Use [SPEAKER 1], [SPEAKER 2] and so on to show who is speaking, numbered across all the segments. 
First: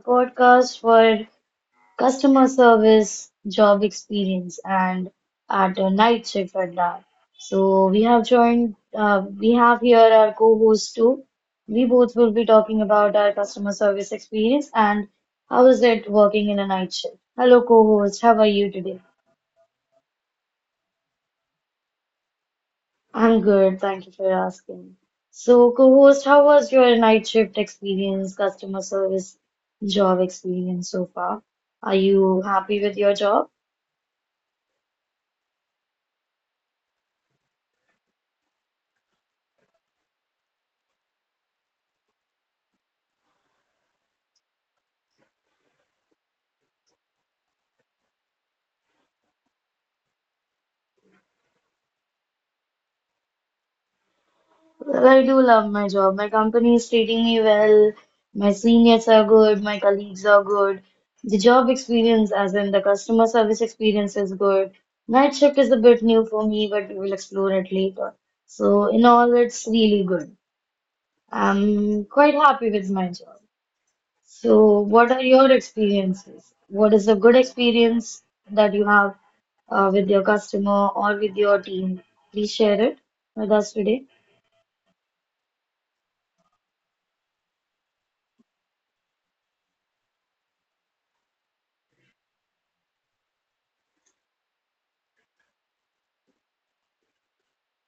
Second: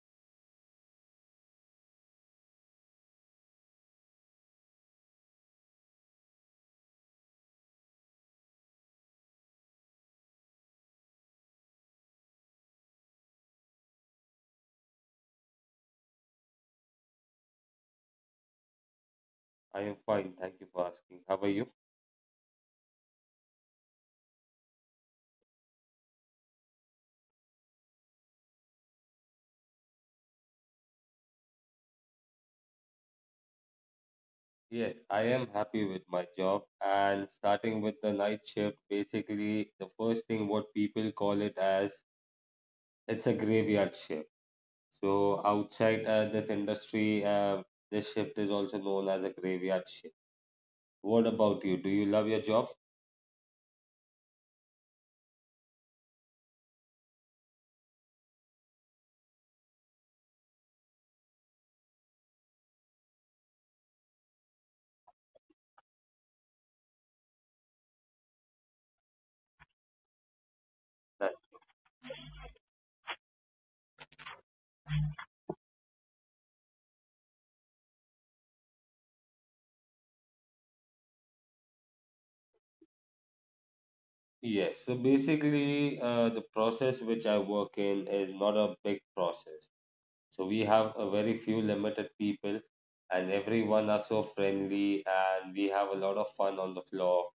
[SPEAKER 1] podcast for customer service, job experience, and at a night shift at that. So we have joined, we have here our co-host too. We both will be talking about our customer service experience and how is it working in a night shift. Hello, co-host. How are you today?
[SPEAKER 2] I am fine. Thank you for asking. How are you?
[SPEAKER 1] I'm good, thank you for asking. So, co-host, how was your night shift experience, customer service job experience so far? Are you happy with your job?
[SPEAKER 2] Yes, I am happy with my job. And starting with the night shift, basically, the first thing what people call it as it's a graveyard shift. So outside this industry, this shift is also known as a graveyard shift. What about you? Do you love your job?
[SPEAKER 1] Well, I do love my job. My company is treating me well. My seniors are good. My colleagues are good. The job experience, as in the customer service experience, is good. Night shift is a bit new for me, but we will explore it later. So, in all, it's really good. I'm
[SPEAKER 2] That-
[SPEAKER 1] quite happy with my job. So, what are your experiences? What is a good experience that you have with your customer or with your team? Please share it with us today.
[SPEAKER 2] Yes. So basically, the process which I work in is not a big process. So we have a very few limited people, and everyone are so friendly, and we have a lot of fun on the floor.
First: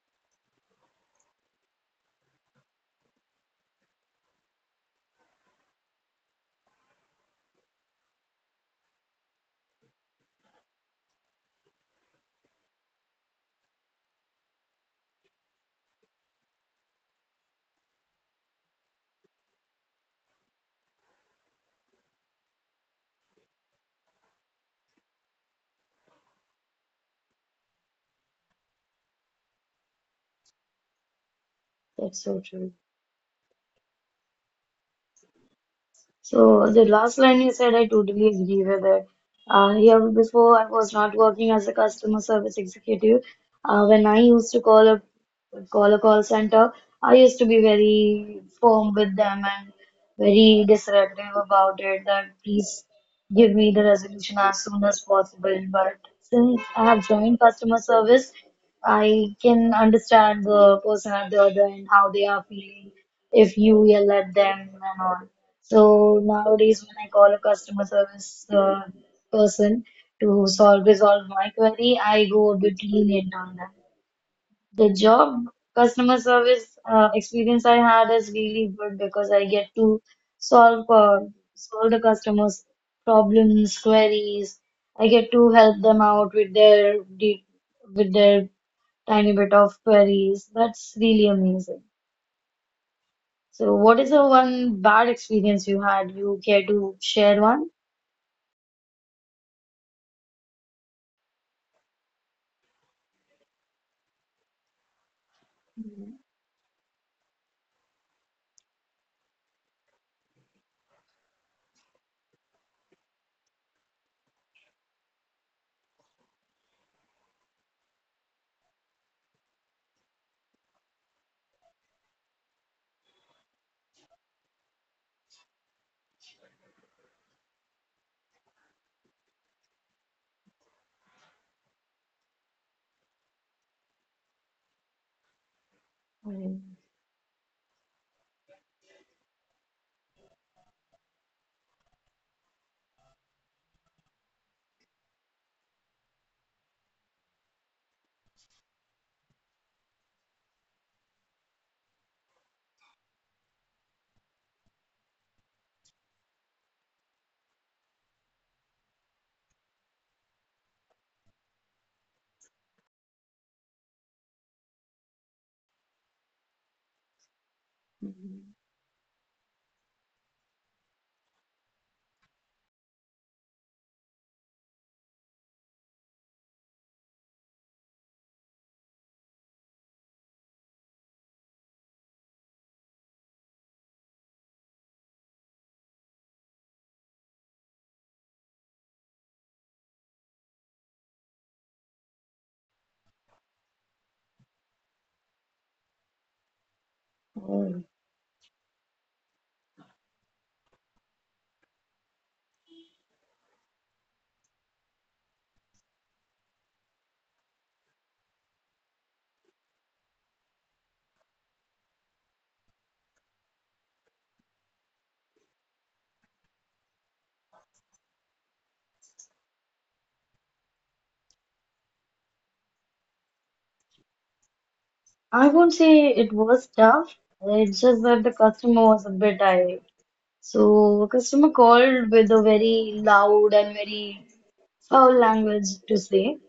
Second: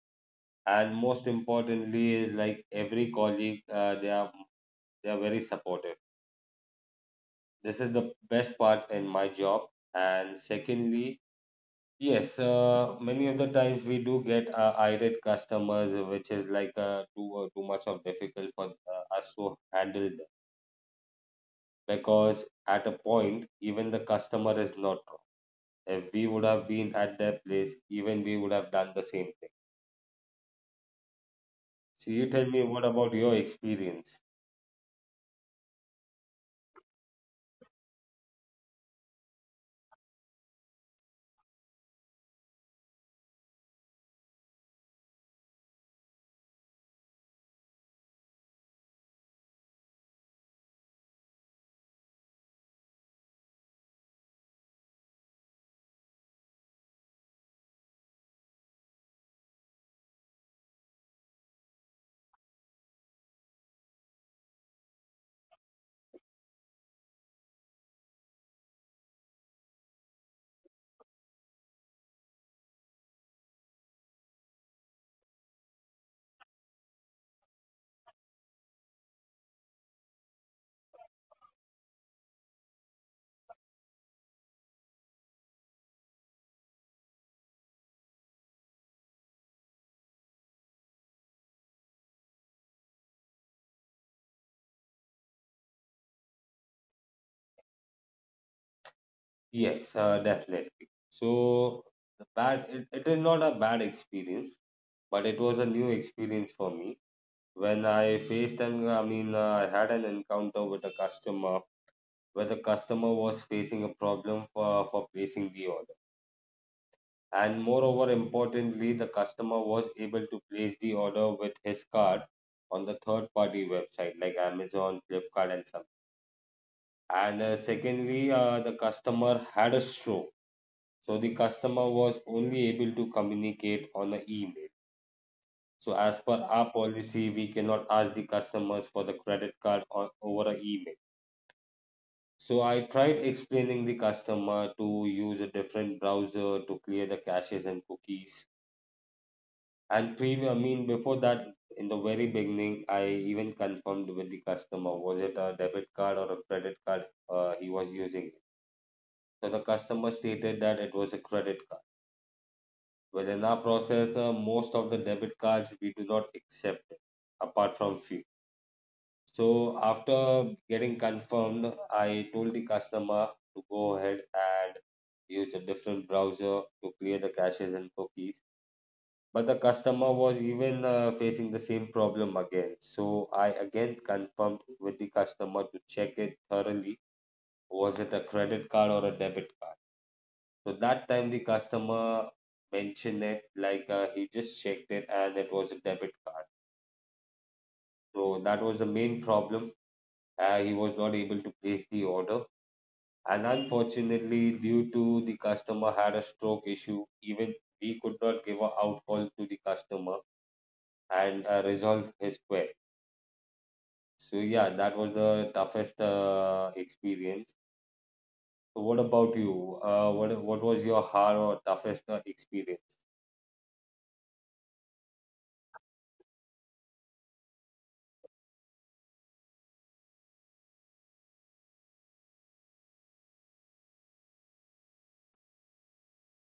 [SPEAKER 2] And most importantly is like every colleague, they are very supportive. This is the best part in my job. And secondly, yes, many of the times we do get irate customers, which is like too much of difficult for us to handle them because at a point even the customer is not. If we would have been at their place, even we would have done the same thing. So
[SPEAKER 1] That's
[SPEAKER 2] you
[SPEAKER 1] so
[SPEAKER 2] tell me,
[SPEAKER 1] true.
[SPEAKER 2] what about your experience?
[SPEAKER 1] So, the last line you said, I totally agree with it. Here before, I was not working as a customer service executive. When I used to call a call center, I used to be very firm with them and very disruptive about it that please give me the resolution as soon as possible. But since I have joined customer service, I can understand the person at the other end how they are feeling if you yell at them and all. So nowadays, when I call a customer service person to solve resolve my query, I go a bit lenient on them. The job customer service experience I had is really good because I get to solve uh, solve the customers' problems, queries. I get to help them out with their with their tiny bit of queries. That's really amazing. So, what is the one bad experience you had? You care to share one?
[SPEAKER 2] Yes, definitely. So the bad, it is not a bad experience, but it was a new experience for me when I faced an I mean I had an encounter with a customer where the customer was facing a problem for placing the order. And moreover, importantly, the customer was able to place the order with his card on the third-party website like Amazon, Flipkart, and some. And secondly, the customer had a stroke, so the customer was only able to communicate on an email. So as per our
[SPEAKER 1] Mm.
[SPEAKER 2] policy, we cannot ask the customers for the credit card on, over an email. So I tried explaining the customer to use a different browser to clear the caches and cookies. And before that, in the very beginning, I even confirmed with the customer, was it a debit card or a credit card he was using? So the customer stated that it was a credit card. Within our process, most of the debit cards we do not accept, apart from few. So after getting confirmed, I told the customer to go ahead and use a different browser to clear the caches and cookies. But the customer was even facing the same problem again. So I again confirmed with the customer to check it thoroughly. Was it a credit card or a debit card? So that time the customer mentioned it like he just checked it and it was a debit card.
[SPEAKER 1] Mm.
[SPEAKER 2] So that was the main problem. He was not able to place the order. And unfortunately, due to the customer had a stroke issue, even we could not give a out call to the customer and resolve his query. So yeah, that was the toughest experience. So what about you? What was your hard or toughest experience?
[SPEAKER 1] I won't say it was tough. It's just that the customer was a bit irate. So a customer called with a very loud and very foul language to say.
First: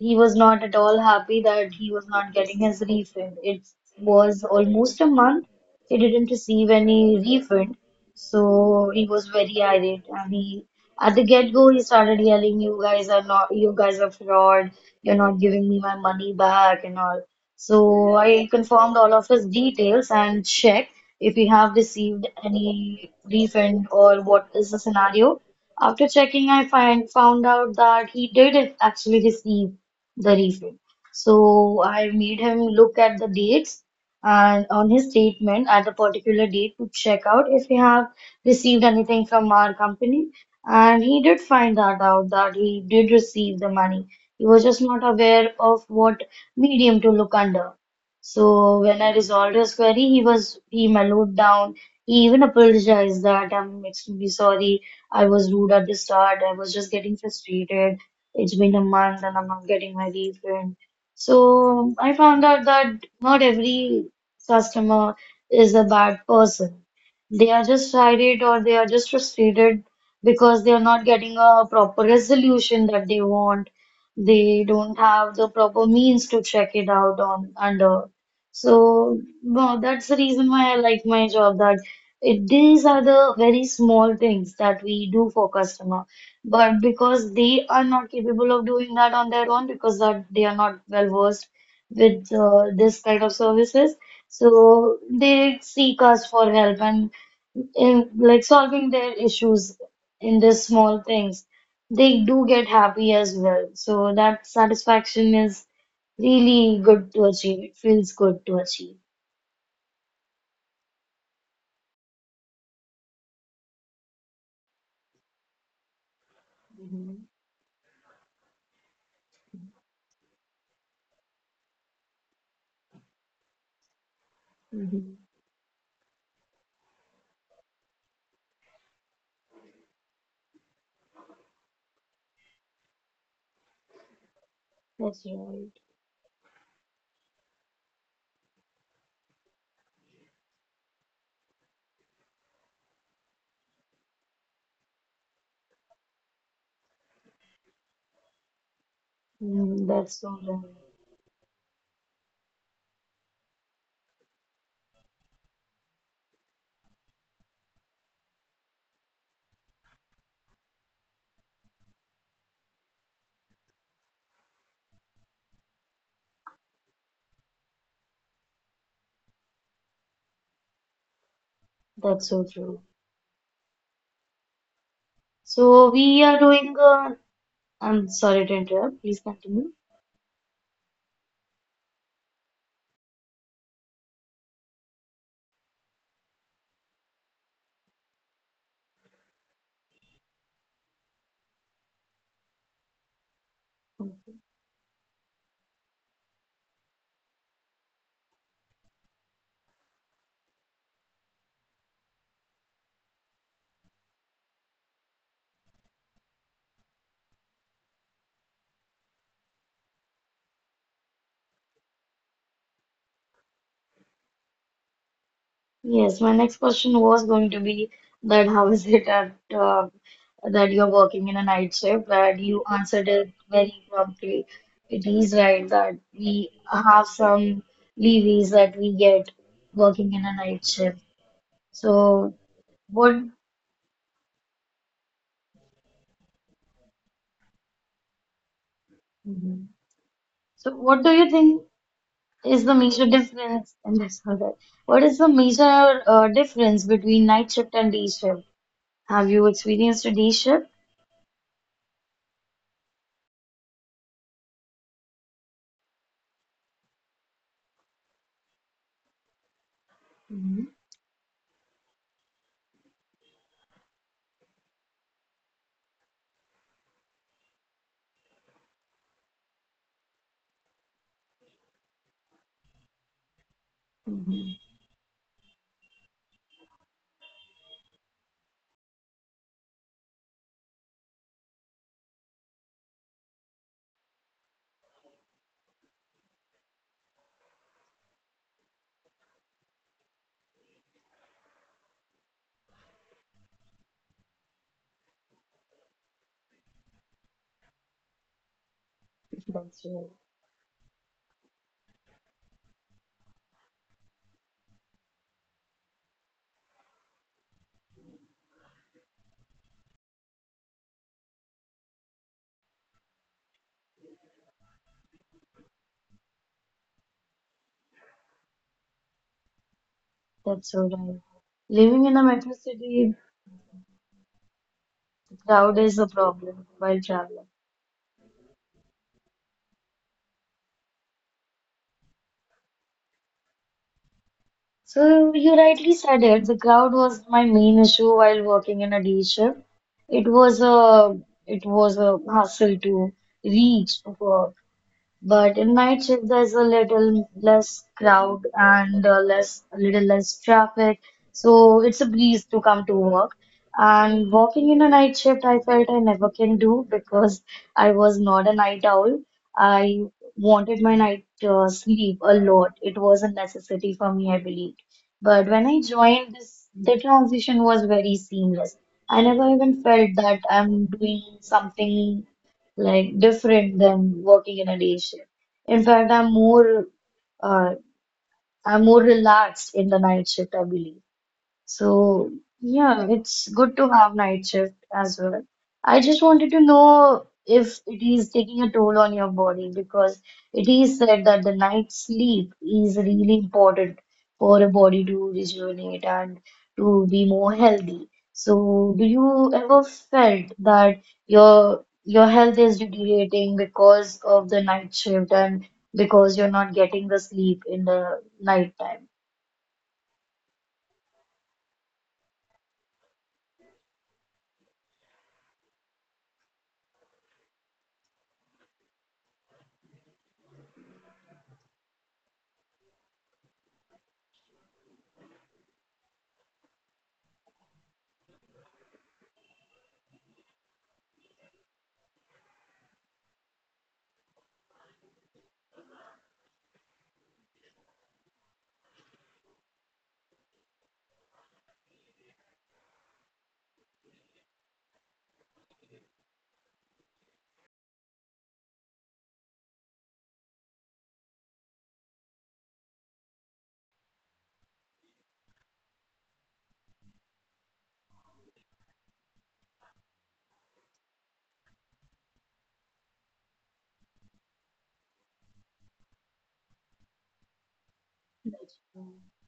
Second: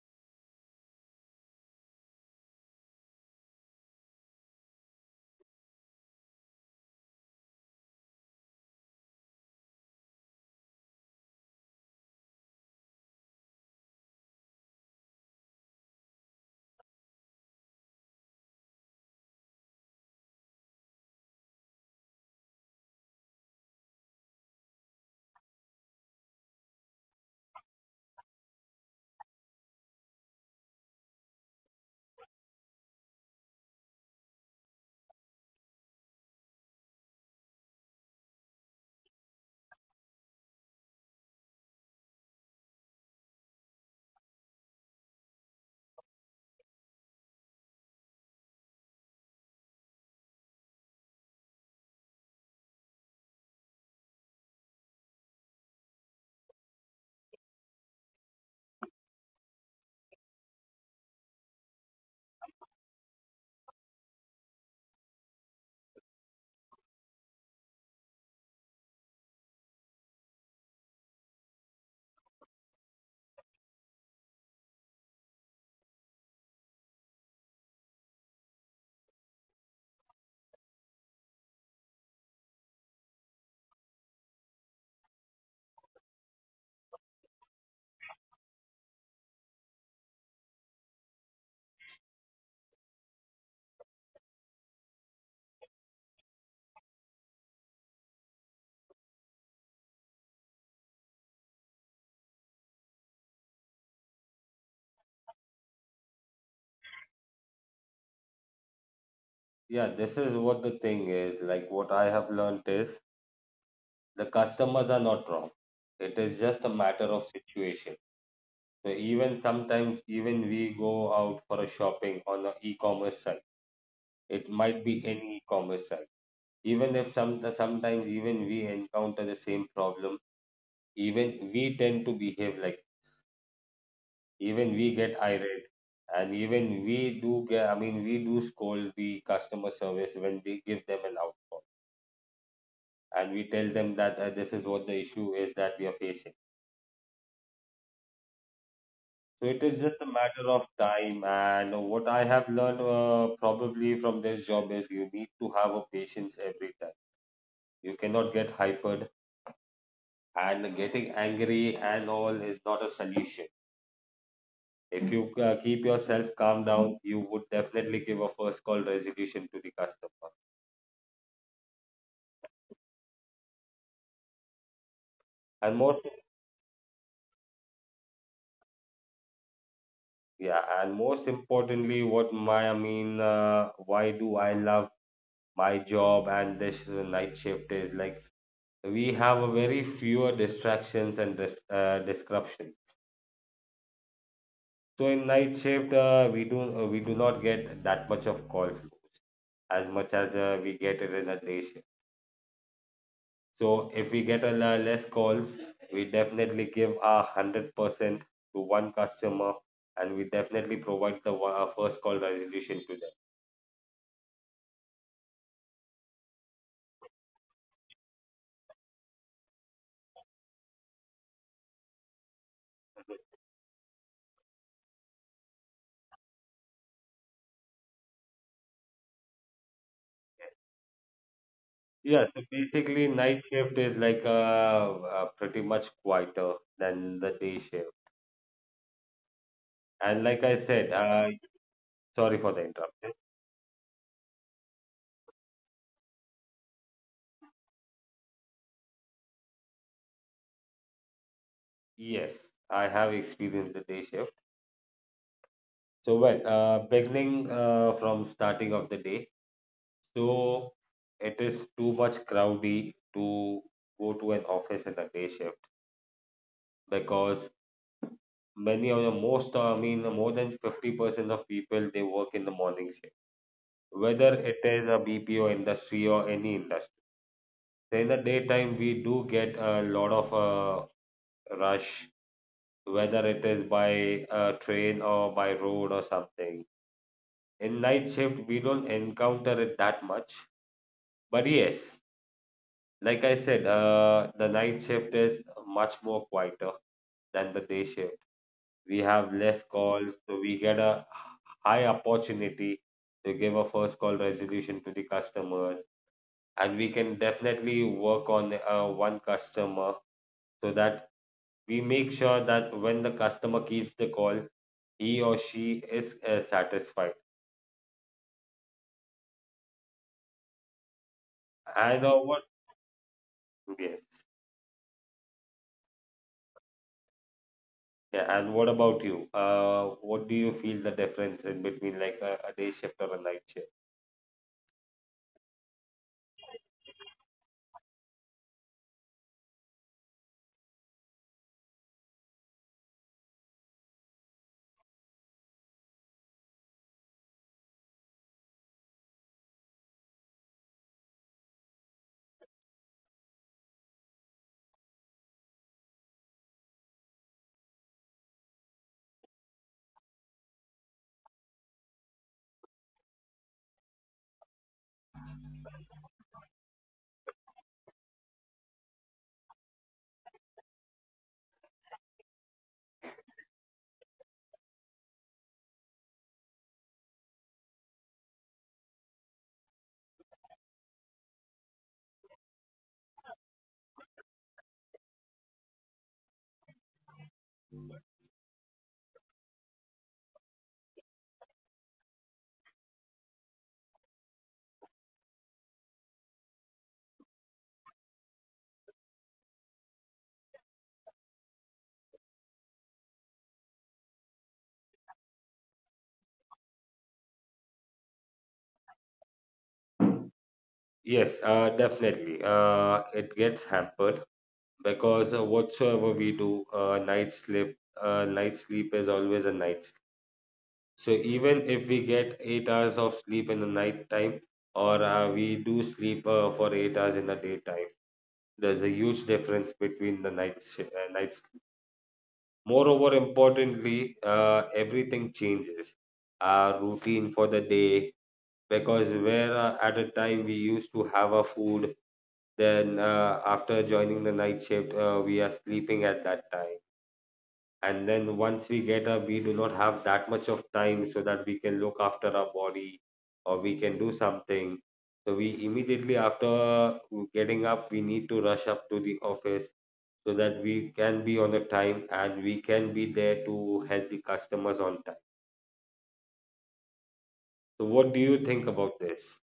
[SPEAKER 1] He was not at all happy that he was not getting his refund. It was almost a month. He didn't receive any refund. So he was very irate and he at the get-go he started yelling, "You guys are not, you guys are fraud, you're not giving me my money back," and all. So I confirmed all of his details and checked if he have received any refund or what is the scenario. After checking, I find found out that he did actually receive the reason. So I made him look at the dates and on his statement at a particular date to check out if he have received anything from our company. And he did find that out that he did receive the money. He was just not aware of what medium to look under. So when I resolved his query, he was, he mellowed down. He even apologized that, "I'm extremely sorry. I was rude at the start. I was just getting frustrated. It's been a month and I'm not getting my refund." So I found out that not every customer is a bad person. They are just irate or they are just frustrated because they are not getting a proper resolution that they want. They don't have the proper means to check it out on under. So no, that's the reason why I like my job that it, these are the very small things that we do for customer but because they are not capable of doing that on their own, because that they are not well versed with this kind of services, so they seek us for help and in like solving their issues in these small things, they do get happy as well. So that satisfaction is really good to achieve. It feels good to achieve.
[SPEAKER 2] Yeah, this is what the thing is. Like what I have learned is the customers are not wrong. It is just a matter of situation. So even sometimes even we go out for a shopping on an e-commerce site. It might be any e-commerce site. Even if sometimes even we encounter the same problem, even we tend to behave like even we get
[SPEAKER 1] That's
[SPEAKER 2] irate.
[SPEAKER 1] right.
[SPEAKER 2] And even we do scold the customer service when we give them an outcall, and we tell them that this is what the issue is that we are facing. So it is
[SPEAKER 1] Mm,
[SPEAKER 2] just a
[SPEAKER 1] that's so
[SPEAKER 2] matter
[SPEAKER 1] right.
[SPEAKER 2] of time, and what I have learned probably from this job is you need to have a patience every time. You cannot get hypered, and getting angry and all is not a solution. If you keep yourself calm down, you would definitely give a first call resolution to the customer
[SPEAKER 1] That's so true.
[SPEAKER 2] and
[SPEAKER 1] So
[SPEAKER 2] more.
[SPEAKER 1] we are doing a I'm sorry to interrupt. Please continue.
[SPEAKER 2] Yeah, and most importantly, what my I mean, why do I love my job? And this night shift is like we have a very fewer distractions and disruption.
[SPEAKER 1] Okay.
[SPEAKER 2] So in night shift, we do not get that much of call flows as much as we get it in a day shift. So if we get a less calls, we definitely give our 100% to one customer, and we definitely provide the one, our first call resolution to them.
[SPEAKER 1] Yes, my next question was going to be that how is it at uh, that you're working in a night shift? But you answered it very promptly. It is right that we have some levies that we get working in a night shift.
[SPEAKER 2] Yeah,
[SPEAKER 1] So
[SPEAKER 2] so basically
[SPEAKER 1] what?
[SPEAKER 2] night shift is like pretty much quieter than the day shift.
[SPEAKER 1] Mhm.
[SPEAKER 2] And like I
[SPEAKER 1] So
[SPEAKER 2] said,
[SPEAKER 1] what do you think
[SPEAKER 2] sorry for the
[SPEAKER 1] is the major
[SPEAKER 2] interruption.
[SPEAKER 1] difference? And that's all that. What is the major difference between night shift and day shift? Have you experienced a day shift?
[SPEAKER 2] Yes, I have experienced the day shift. So well, beginning from starting of the day, so it is too much crowdy to go to an office in the day shift because many of the most, I mean, more than 50% of people they work in the morning shift, whether
[SPEAKER 1] Mm-hmm.
[SPEAKER 2] it is a BPO industry or any industry. In the daytime we do get a lot of rush, whether it is by train or by road or something. In night shift we don't encounter it that much, but yes, like I said, the night shift is much more quieter than the day shift. We have less
[SPEAKER 1] That's right.
[SPEAKER 2] calls, so we get a high opportunity to give a first call resolution to the customer, and we can definitely work on one customer, so that we make sure that when the customer keeps the call, he or she is satisfied.
[SPEAKER 1] That's so right. Living
[SPEAKER 2] And
[SPEAKER 1] in a
[SPEAKER 2] what?
[SPEAKER 1] metro city,
[SPEAKER 2] Yes.
[SPEAKER 1] the crowd is a problem while traveling.
[SPEAKER 2] Yeah. And what about you? What do you feel the difference in between like a day shift or a night shift?
[SPEAKER 1] So you rightly said it. The crowd was my main issue while working in a day shift. It was a, it was a hassle to reach for. But in night shift, there's a little less crowd and less, a little less traffic. So it's a breeze to come to work. And walking in a night shift, I felt I never can do because I was not a night owl. I wanted my night sleep a lot. It was a necessity for me, I believed. But when I joined this, the transition was very seamless. I never even felt that I'm doing something like different than working in a day shift. In fact, uh, I'm more relaxed in the night shift, I believe. So, yeah, it's good to have night shift as well. I just wanted to know if it is taking a toll on your body because it is said that the night sleep is really important for a body to rejuvenate and to be more healthy. So, do you ever felt that your health is deteriorating because of the night shift and because you're not getting the sleep in the night time?
[SPEAKER 2] Yes, definitely. It gets hampered because whatsoever we do, night sleep is always a night sleep. So even if we get 8 hours of sleep in the night time, or we do sleep for 8 hours in the daytime, there's a huge difference between the nights. Moreover, importantly, everything changes. Our routine for the day, because where at a time we used to have our food, then after joining the night shift, we are sleeping at that time. And then once we get up, we do not have that much of time so that we can look after our body or we can do something. So we immediately after getting up, we need to rush up to the office so that we can be on the time and we can be there to help the customers on time. So, what do you think about this?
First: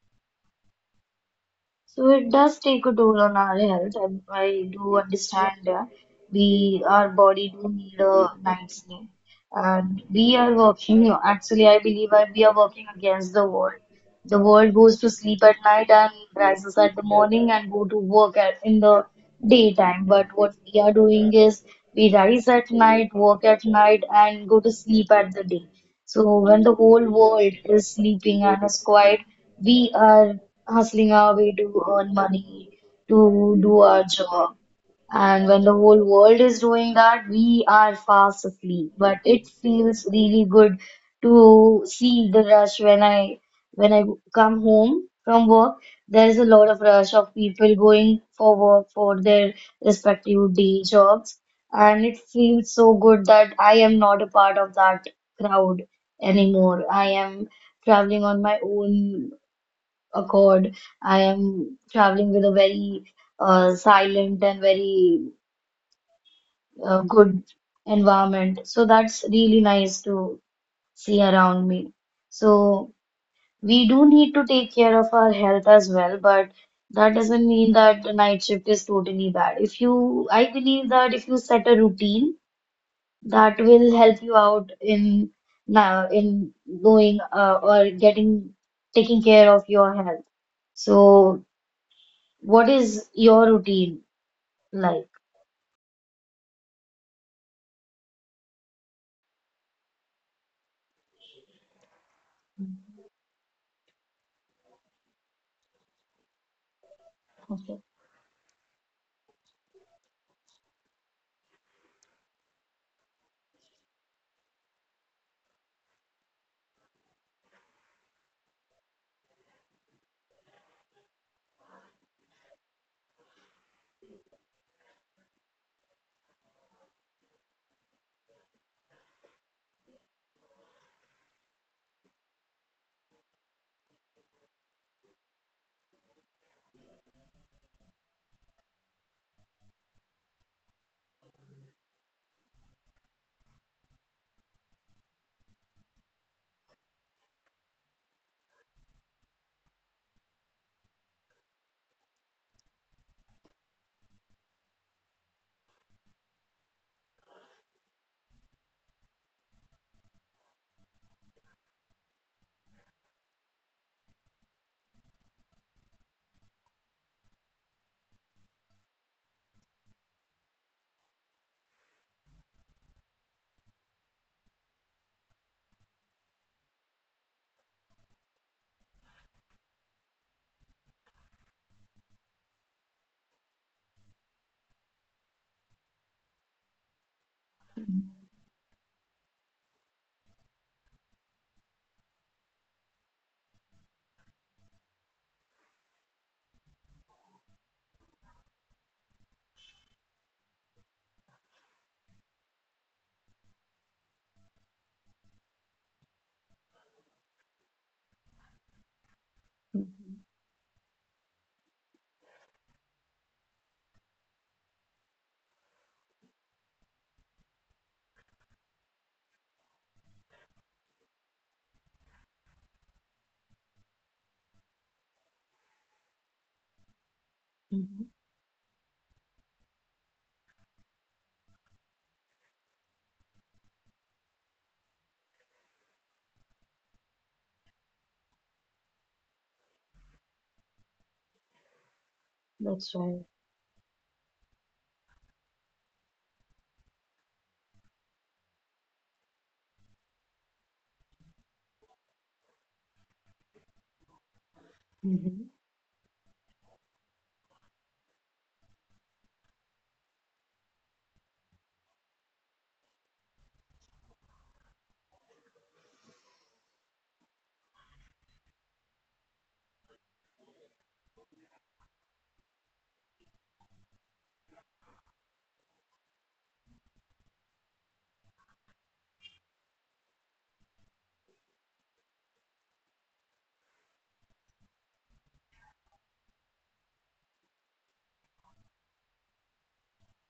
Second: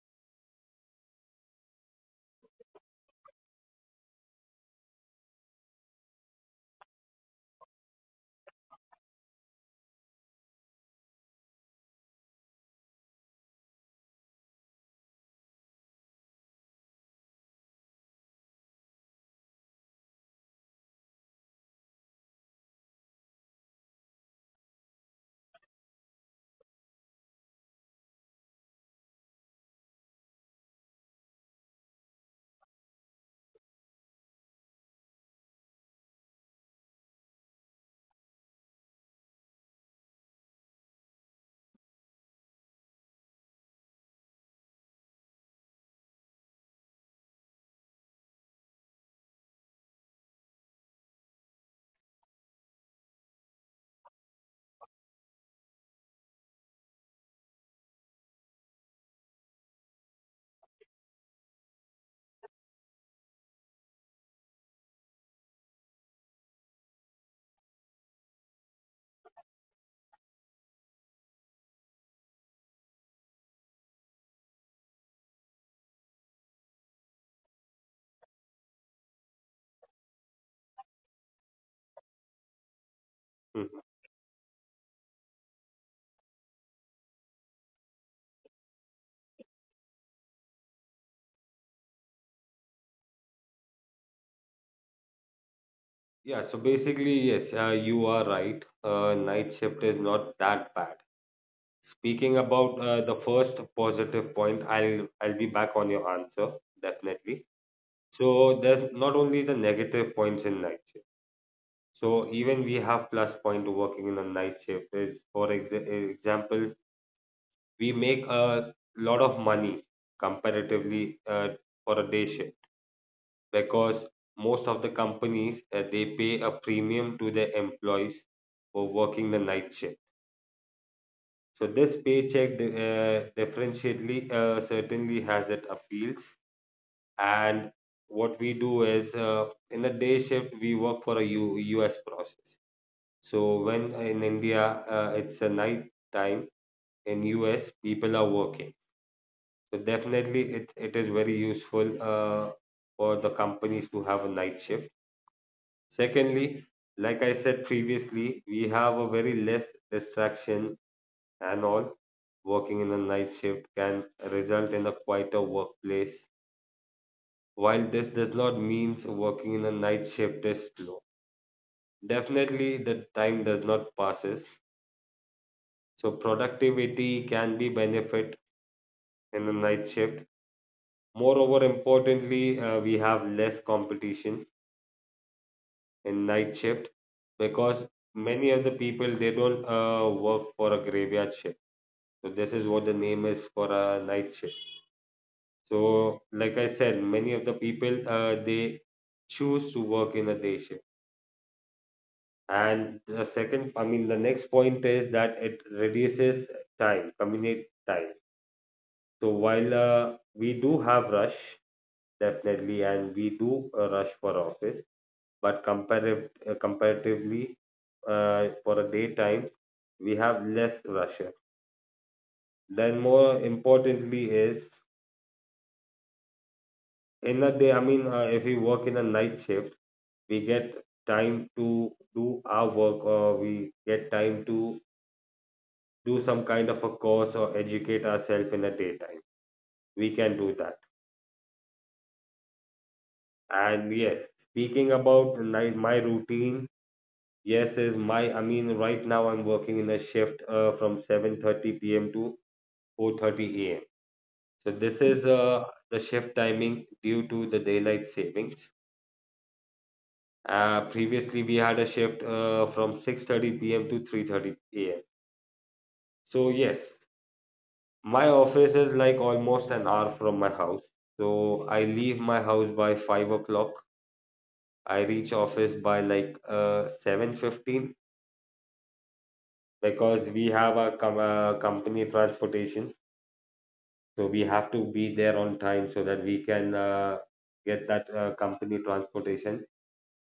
[SPEAKER 1] So it does take a toll on our health. And I do understand we our body do need a night's sleep, and we are working. Actually, I believe I, we are working against the world. The world goes to sleep at night and rises at the morning and go to work at, in the daytime. But what we are doing is we rise at night, work at night, and go to sleep at the day. So when the whole world is sleeping and is quiet, we are hustling our way to earn money, to do our job. And when the whole world is doing that, we are fast asleep. But it feels really good to see the rush when I come home from work. There is a lot of rush of people going for work for their respective day jobs, and it feels so good that I am not a part of that crowd anymore. I am traveling on my own accord. I am traveling with a very silent and very good environment. So that's really nice to see around me. So we do need to take care of our health as well, but that doesn't mean that the night shift is totally bad. If you, I believe that if you set a routine, that
[SPEAKER 2] Mhm.
[SPEAKER 1] will help you out in now in doing or getting taking care of your health. So, what is your routine like?
[SPEAKER 2] Yeah, so basically, yes, you are right. Night shift is not that bad. Speaking about the first positive point, I'll be back on your answer definitely.
[SPEAKER 1] Okay.
[SPEAKER 2] So there's not only the negative points in night shift. So even we have plus point to working in a night shift is for example, we make a lot of money comparatively for a day shift, because most of the companies they pay a premium to their employees for working the night shift. So this paycheck differentially certainly has its appeals. And what we do is in the day shift we work for a us process. So when in india it's a night time in us, people are working. So definitely it is very useful for the companies to have a night shift. Secondly, like I said previously, we have a very less distraction and all. Working in a night shift can result in a quieter workplace. While this does not mean working in a night shift is slow, definitely the time does not passes. So productivity can be benefit in a night shift. Moreover, importantly, we have less competition in night shift because
[SPEAKER 1] Mhm,
[SPEAKER 2] many of the people they don't work for a graveyard shift. So this is what the name is for a night shift. So like I said, many of the people they choose to work in a day shift. And the second, I mean, the next point is that it reduces time, commute time. So while we do have rush definitely, and we do rush for office, but comparatively, for a daytime, we have less rusher. Then more importantly is in a day, I mean,
[SPEAKER 1] mhm.
[SPEAKER 2] if we work in a night shift, we get time to do our work, or we get time to do some kind of a course or educate ourselves in the daytime. We can do that.
[SPEAKER 1] That's right.
[SPEAKER 2] And yes, speaking about night, my routine, yes, is right now I'm working in a shift from 7:30 p.m. to 4:30 a.m. So this is
[SPEAKER 1] Hmm.
[SPEAKER 2] the shift timing due to the daylight savings. Previously, we had a shift from 6:30 p.m. to 3:30 a.m. So yes, my office is like almost an hour from my house. So I leave my house by 5 o'clock. I reach office by like 7:15 because we have a company transportation. So we have to be there on time so that we can get that company transportation.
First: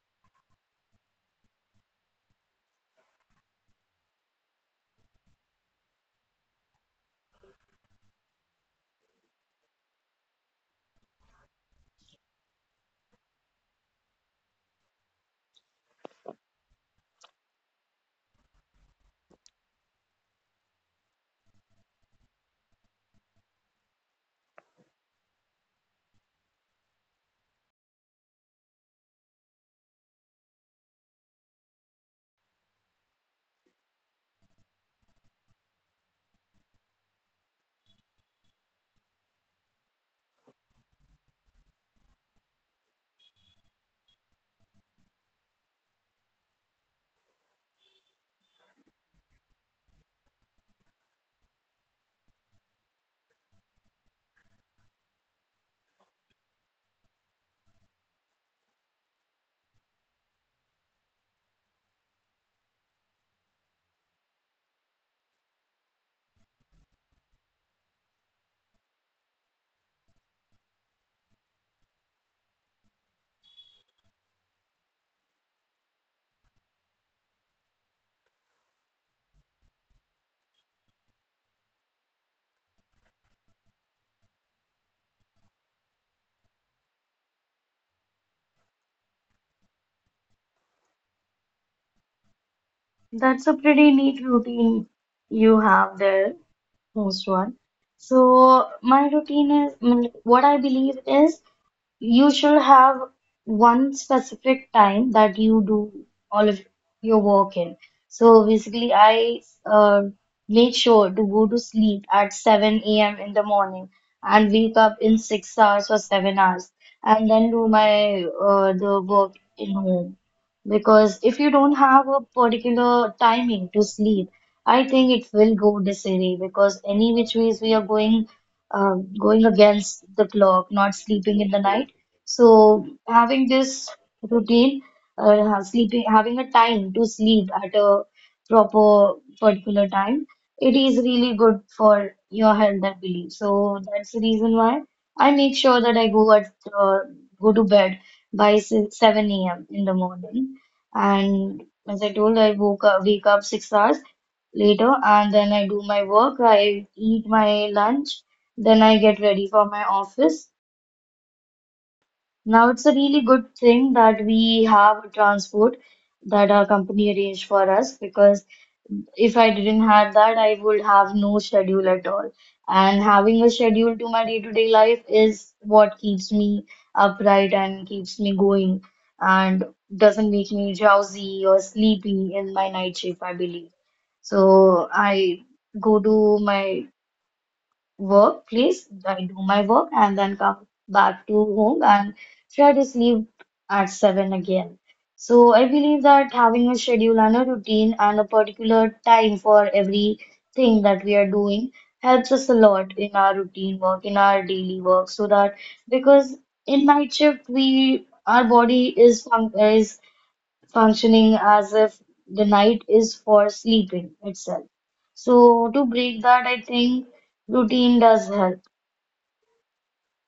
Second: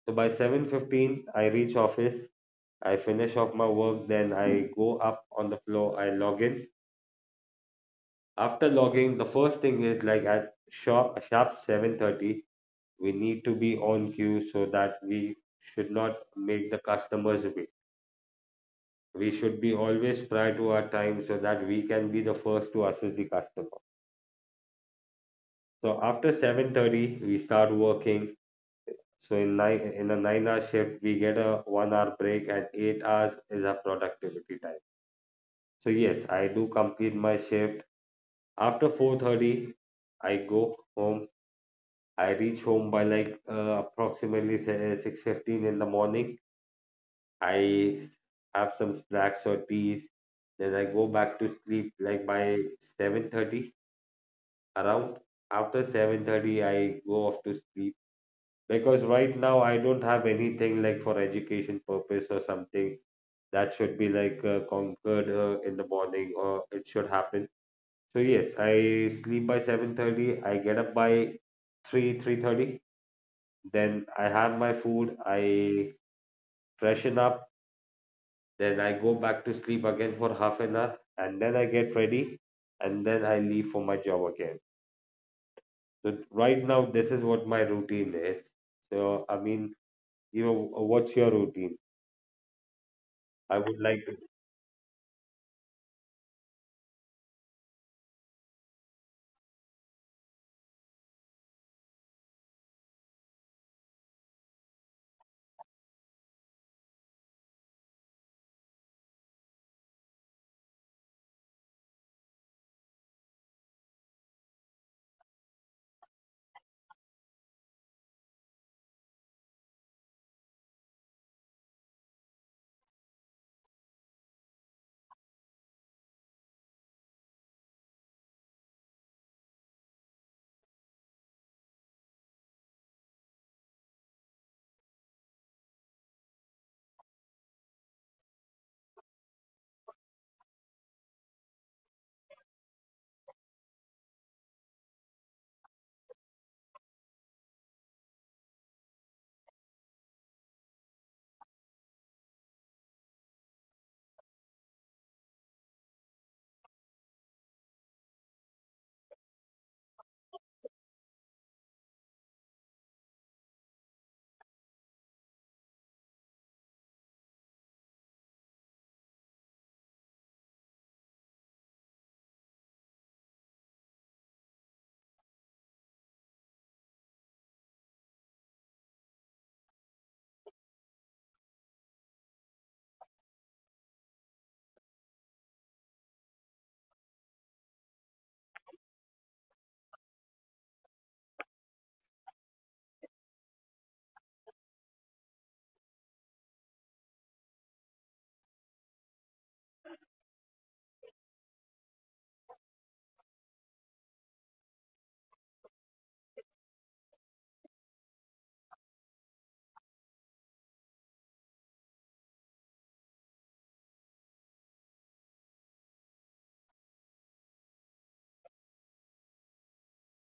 [SPEAKER 2] So by 7:15 I reach office, I finish off my work, then I go up on the floor, I log in. After logging, the first thing is like at sharp 7:30 we need to be on queue so that we should not make the customers wait. We should be always prior to our time so that we can be the first to assist the customer. So after 7:30 we start working. So in nine in a 9 hour shift we get a 1 hour break and 8 hours is our productivity time. So yes, I do complete my shift. After 4:30, I go home. I reach home by like approximately 6:15 in the morning. I have some snacks or teas. Then I go back to sleep like by 7:30 around. After 7:30, I go off to sleep because right now I don't have anything like for education purpose or something that should be like conquered in the morning or it should happen. So yes, I sleep by 7:30. I get up by 3, 3:30. Then I have my food. I freshen up. Then I go back to sleep again for half an hour, and then I get ready, and then I leave for my job again. So right now, this is what my routine is. So what's your routine?
[SPEAKER 1] That's a
[SPEAKER 2] I would
[SPEAKER 1] pretty
[SPEAKER 2] like to.
[SPEAKER 1] neat routine you have there, most one. So my routine is, I mean, what I believe is you should have one specific time that you do all of your work in. So basically, I make sure to go to sleep at 7 a.m. in the morning and wake up in 6 hours or 7 hours, and then do my the work in home. Because if you don't have a particular timing to sleep, I think it will go disarray because any which ways we are going going against the clock, not sleeping in the night, so having this routine, sleeping, having a time to sleep at a proper particular time, it is really good for your health, I believe. So that's the reason why I make sure that I go at uh, go to bed by 7 a.m. in the morning. And as I told, I wake up 6 hours later, and then I do my work. I eat my lunch, then I get ready for my office. Now it's a really good thing that we have a transport that our company arranged for us because if I didn't have that, I would have no schedule at all. And having a schedule to my day-to-day life is what keeps me upright and keeps me going and doesn't make me drowsy or sleepy in my night shift, I believe. So I go to my work, please. I do my work and then come back to home and try to sleep at 7 again. So I believe that having a schedule and a routine and a particular time for everything that we are doing helps us a lot in our routine work, in our daily work, so that because in night shift we our body is functioning as if the night is for sleeping itself. So, to break that, I think routine does help.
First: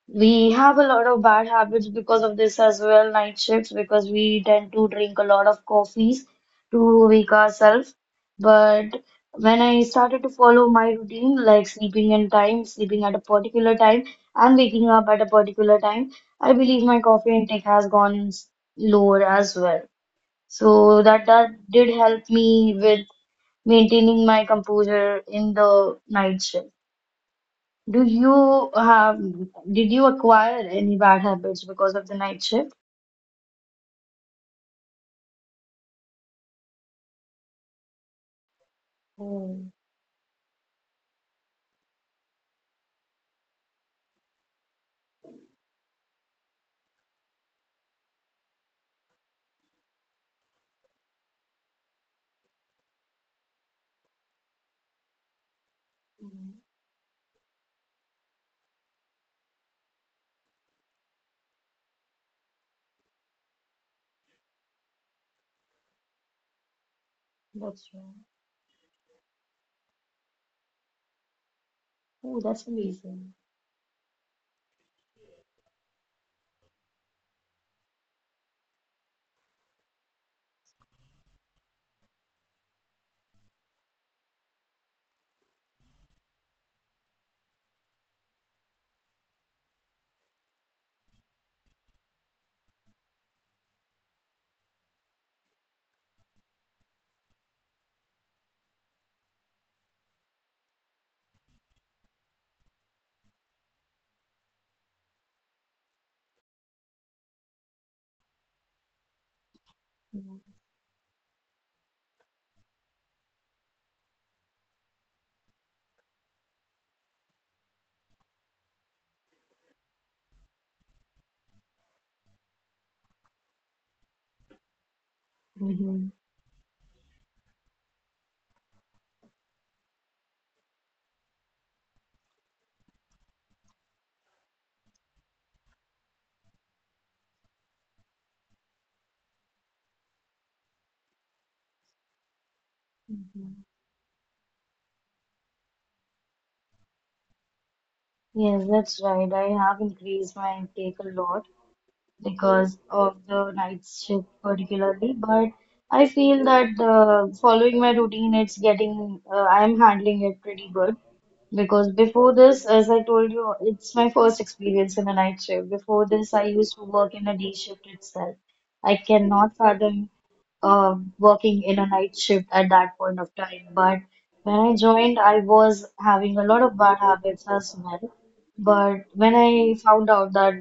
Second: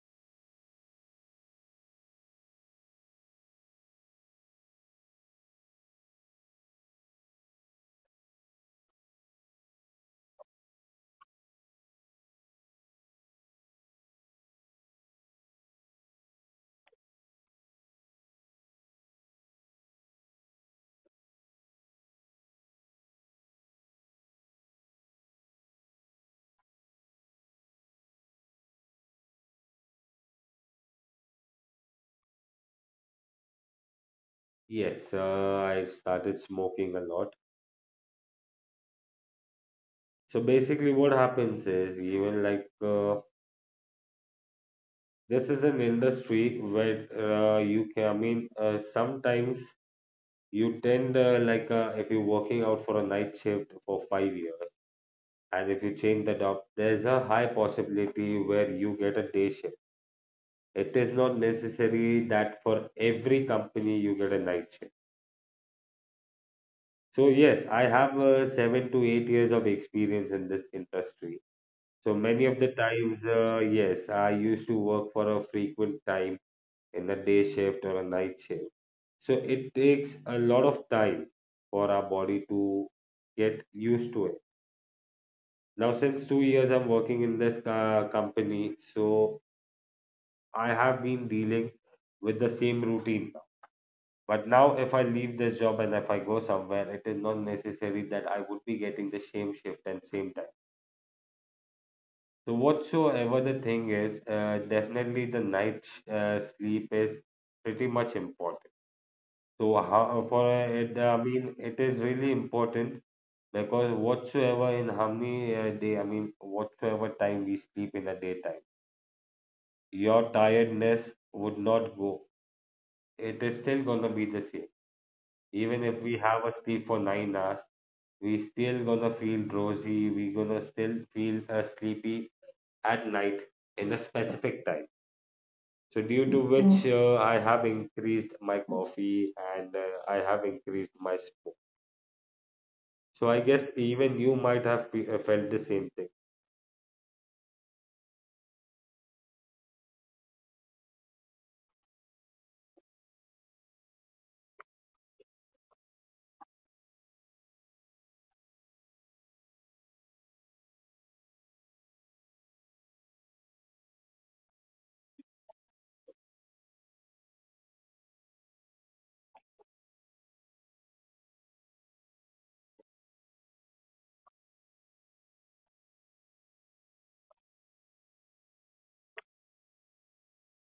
[SPEAKER 1] We have a lot of bad habits because of this as well, night shifts, because we tend to drink a lot of coffees to wake ourselves. But when I started to follow my routine, like sleeping in time, sleeping at a particular time, and waking up at a particular time, I believe my coffee intake has gone lower as well. So that did help me with maintaining my composure in the night shift. Do you have, did you acquire any bad habits because of the night shift?
[SPEAKER 2] Yes, I started smoking a lot.
[SPEAKER 1] Oh.
[SPEAKER 2] So basically, what happens is even like uh, this is an industry where you can, I mean, sometimes you tend like if you're working out for a night shift for 5 years, and if you change the job,
[SPEAKER 1] Mm.
[SPEAKER 2] there's a high possibility where you get a day shift. It is not necessary that for every company you get a night shift. So yes, I
[SPEAKER 1] That's
[SPEAKER 2] have
[SPEAKER 1] right.
[SPEAKER 2] 7 to 8 years of experience in this industry. So many
[SPEAKER 1] Oh,
[SPEAKER 2] of
[SPEAKER 1] that's
[SPEAKER 2] the times,
[SPEAKER 1] amazing.
[SPEAKER 2] yes, I used to work for a frequent time in the day shift or a night shift. So it takes a lot of time for our body to get used to it. Now, since 2 years I'm working in this company, so I have been dealing with the same routine now. But now, if I leave this job and if I go somewhere, it is not necessary that I would be getting the same shift and same time. So, whatsoever the thing is, definitely the night sleep is pretty much important. So how,
[SPEAKER 1] Mm.
[SPEAKER 2] for it, I mean, it is really important because whatsoever in how many day, I mean, whatsoever time we sleep in the daytime, your tiredness would not go. It is still gonna be the same. Even if
[SPEAKER 1] Hmm.
[SPEAKER 2] we have a sleep for 9 hours, we still gonna feel drowsy. We gonna still feel sleepy at night in a specific time. So due to which I have increased my coffee and I have increased my smoke. So I
[SPEAKER 1] Mhm.
[SPEAKER 2] guess even you might have felt the same thing.
[SPEAKER 1] Yes, that's right. I have increased my intake a lot because of the night shift particularly, but I feel that, following my routine, it's getting I'm handling it pretty good, because before this, as I told you, it's my first experience in a night shift. Before this I used to work in a day shift itself. I cannot fathom working in a night shift at that point of time. But when I joined, I was having a lot of bad habits as well. But when I found out that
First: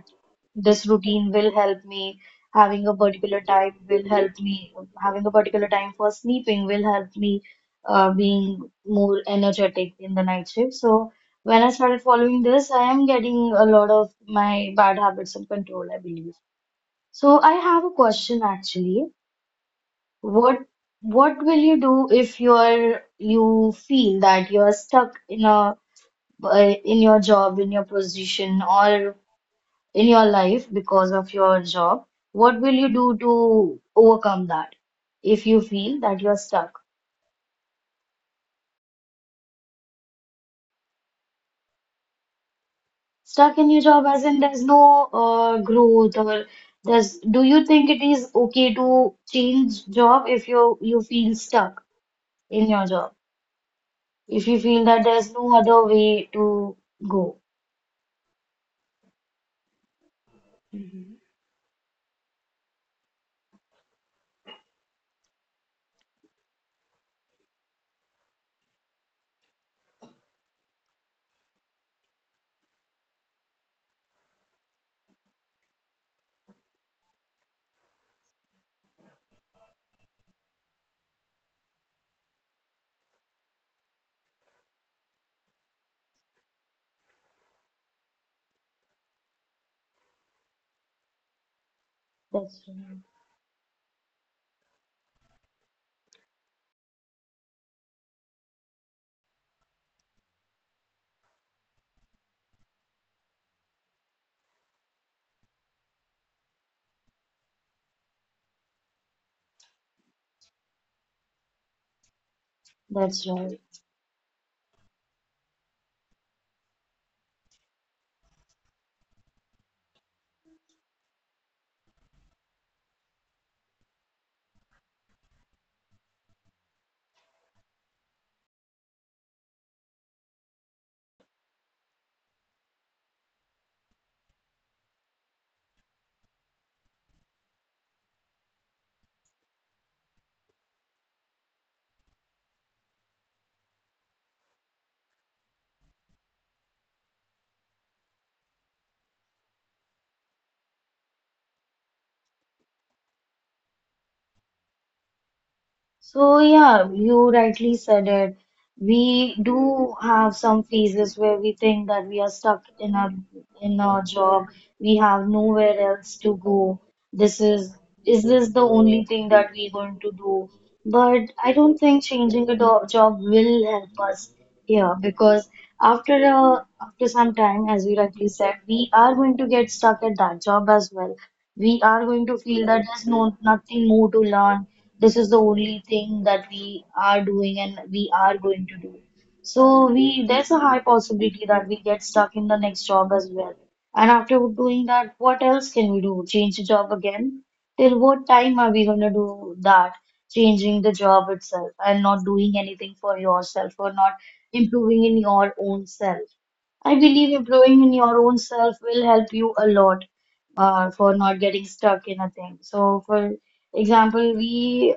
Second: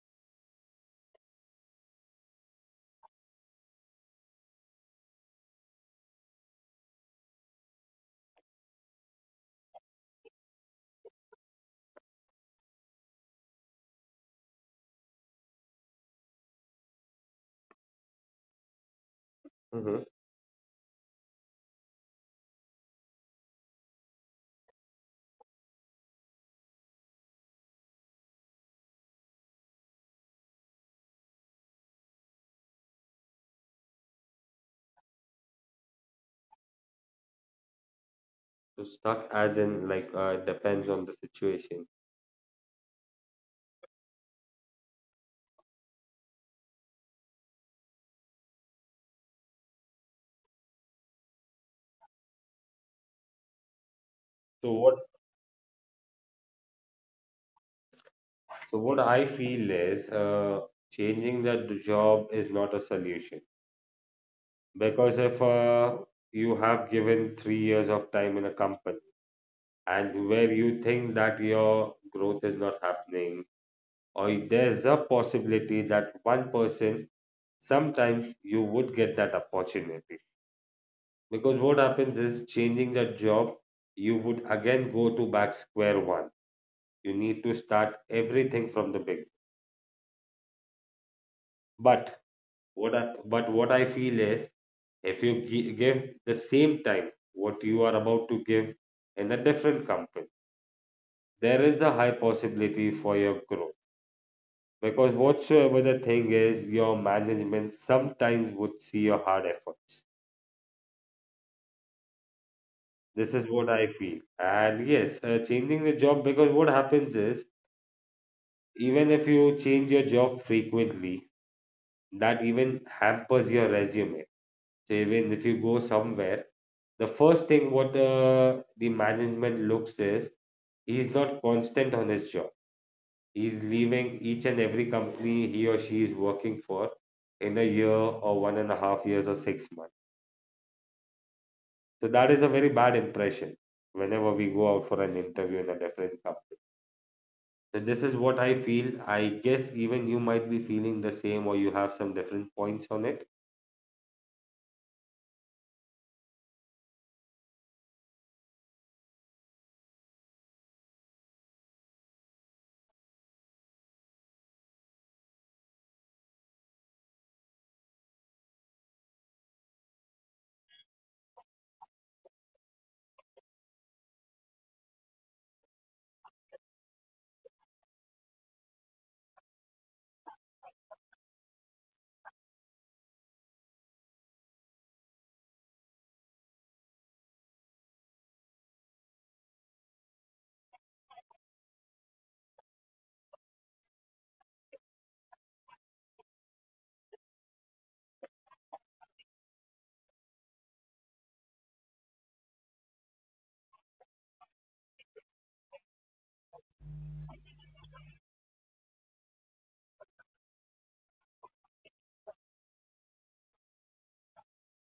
[SPEAKER 1] this routine will help me, having a particular time will help me, having a particular time for sleeping will help me, being more energetic in the night shift. So when I started following this, I am getting a lot of my bad habits in control, I believe. So I have a question actually.
[SPEAKER 2] Hmm.
[SPEAKER 1] What what will you do if you feel that you're stuck in a, uh, in your job, in your position, or in your life because of your job? What will you do to overcome that if you feel that you're stuck?
[SPEAKER 2] So stuck as in like depends on the situation.
[SPEAKER 1] Stuck in your job, as in there's no, growth, or there's, do you think it is okay to change job if you feel stuck in your job? If you
[SPEAKER 2] So
[SPEAKER 1] feel
[SPEAKER 2] what
[SPEAKER 1] that there's no other way to go.
[SPEAKER 2] so what I feel is changing the job is not a solution because if you have given 3 years of time in a company and where you think that your growth is not happening, or there's a possibility that one person sometimes you would get that opportunity. Because what happens is changing the job, you would again go to back square one. You need to start everything from the beginning. But
[SPEAKER 1] That's right.
[SPEAKER 2] what I feel is if you give the same time what you are about to give in a different company, there is a high possibility for your growth. Because whatsoever the thing is, your management sometimes would see your hard efforts.
[SPEAKER 1] That's
[SPEAKER 2] This is
[SPEAKER 1] right.
[SPEAKER 2] what I feel. And yes, changing the job because what happens is even if you change your job frequently, that even hampers your resume. So even if you go somewhere, the first thing what the management looks is he's not constant on his job. He's leaving each and every company he or she is working for in a year or 1.5 years or 6 months. So that is a very bad impression whenever we go out for an interview in a different company. So this is what I feel. I guess even you might be feeling the same or you have some different points on it.
[SPEAKER 1] So yeah, you rightly said it. We do have some phases where we think that we are stuck in our job. We have nowhere else to go. This is this the only thing that we're going to do? But I don't think changing a do job will help us here, because after some time, as you rightly said, we are going to get stuck at that job as well. We are going to feel that there's nothing more to learn. This is the only thing that we are doing and we are going to do. So we there's a high possibility that we get stuck in the next job as well. And after doing that, what else can we do? Change the job again? Till what time are we going to do that? Changing the job itself and not doing anything for yourself, or not improving in your own self. I believe improving in your own self will help you a lot, for not getting stuck in a thing. So, for example, we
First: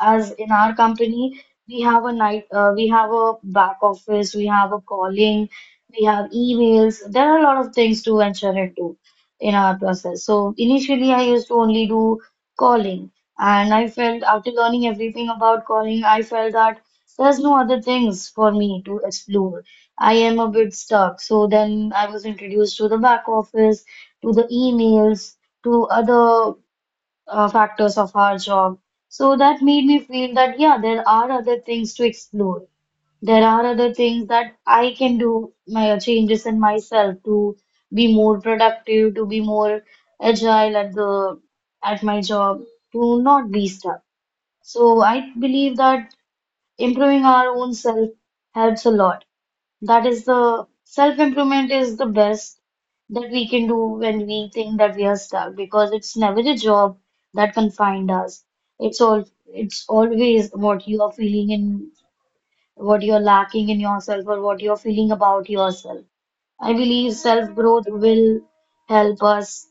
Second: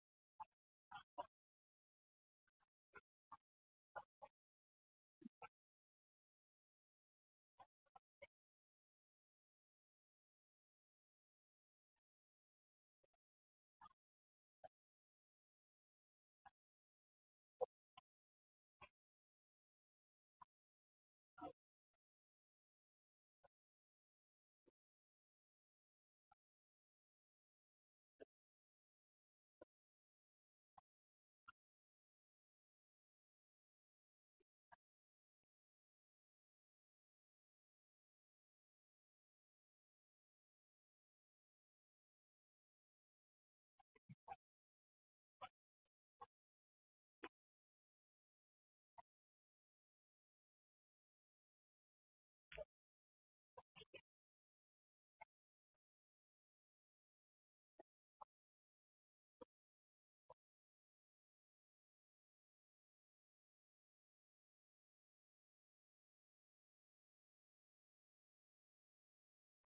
[SPEAKER 1] as in our company, we have a we have a back office, we have a calling, we have emails. There are a lot of things to enter into in our process. So initially, I used to only do calling, and I felt after learning everything about calling, I felt that there's no other things for me to explore. I am a bit stuck. So then I was introduced to the back office, to the emails, to other factors of our job. So that made me feel that yeah, there are other things to explore. There are other things that I can do, my changes in myself to be more productive, to be more agile at the at my job, to not be stuck. So I believe that improving our own self helps a lot. That is, the self-improvement is the best that we can do when we think that we are stuck, because it's never a job that confined us. It's always what you are feeling in what you're lacking in yourself or what you're feeling about yourself. I believe self-growth will help us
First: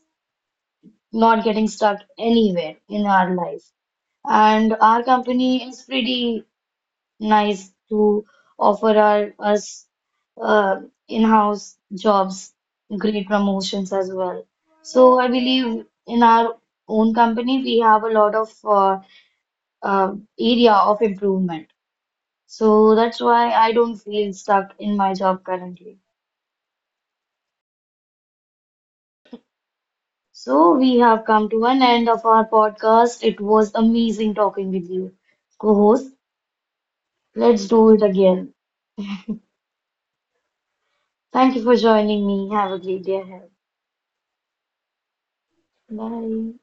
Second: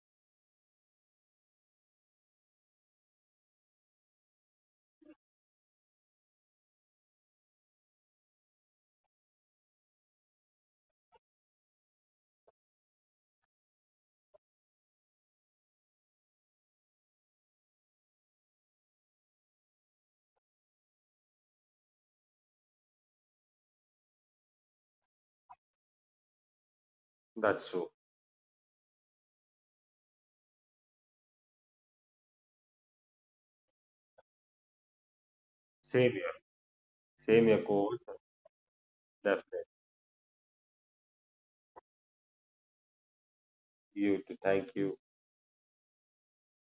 [SPEAKER 1] not getting stuck anywhere in our life. And our company is pretty nice to offer us uh, in-house jobs, great promotions as well. So I believe in our own company, we have a lot of area of improvement. So that's why I don't feel stuck in my job currently.
[SPEAKER 2] That's true.
[SPEAKER 1] So we have come to an end of our podcast. It was amazing talking with you, co-host.
[SPEAKER 2] Same here. Same here,
[SPEAKER 1] Let's do
[SPEAKER 2] coach.
[SPEAKER 1] it again.
[SPEAKER 2] Definitely.
[SPEAKER 1] Thank you for joining me. Have a great day ahead.
[SPEAKER 2] You to thank you.
[SPEAKER 1] Bye.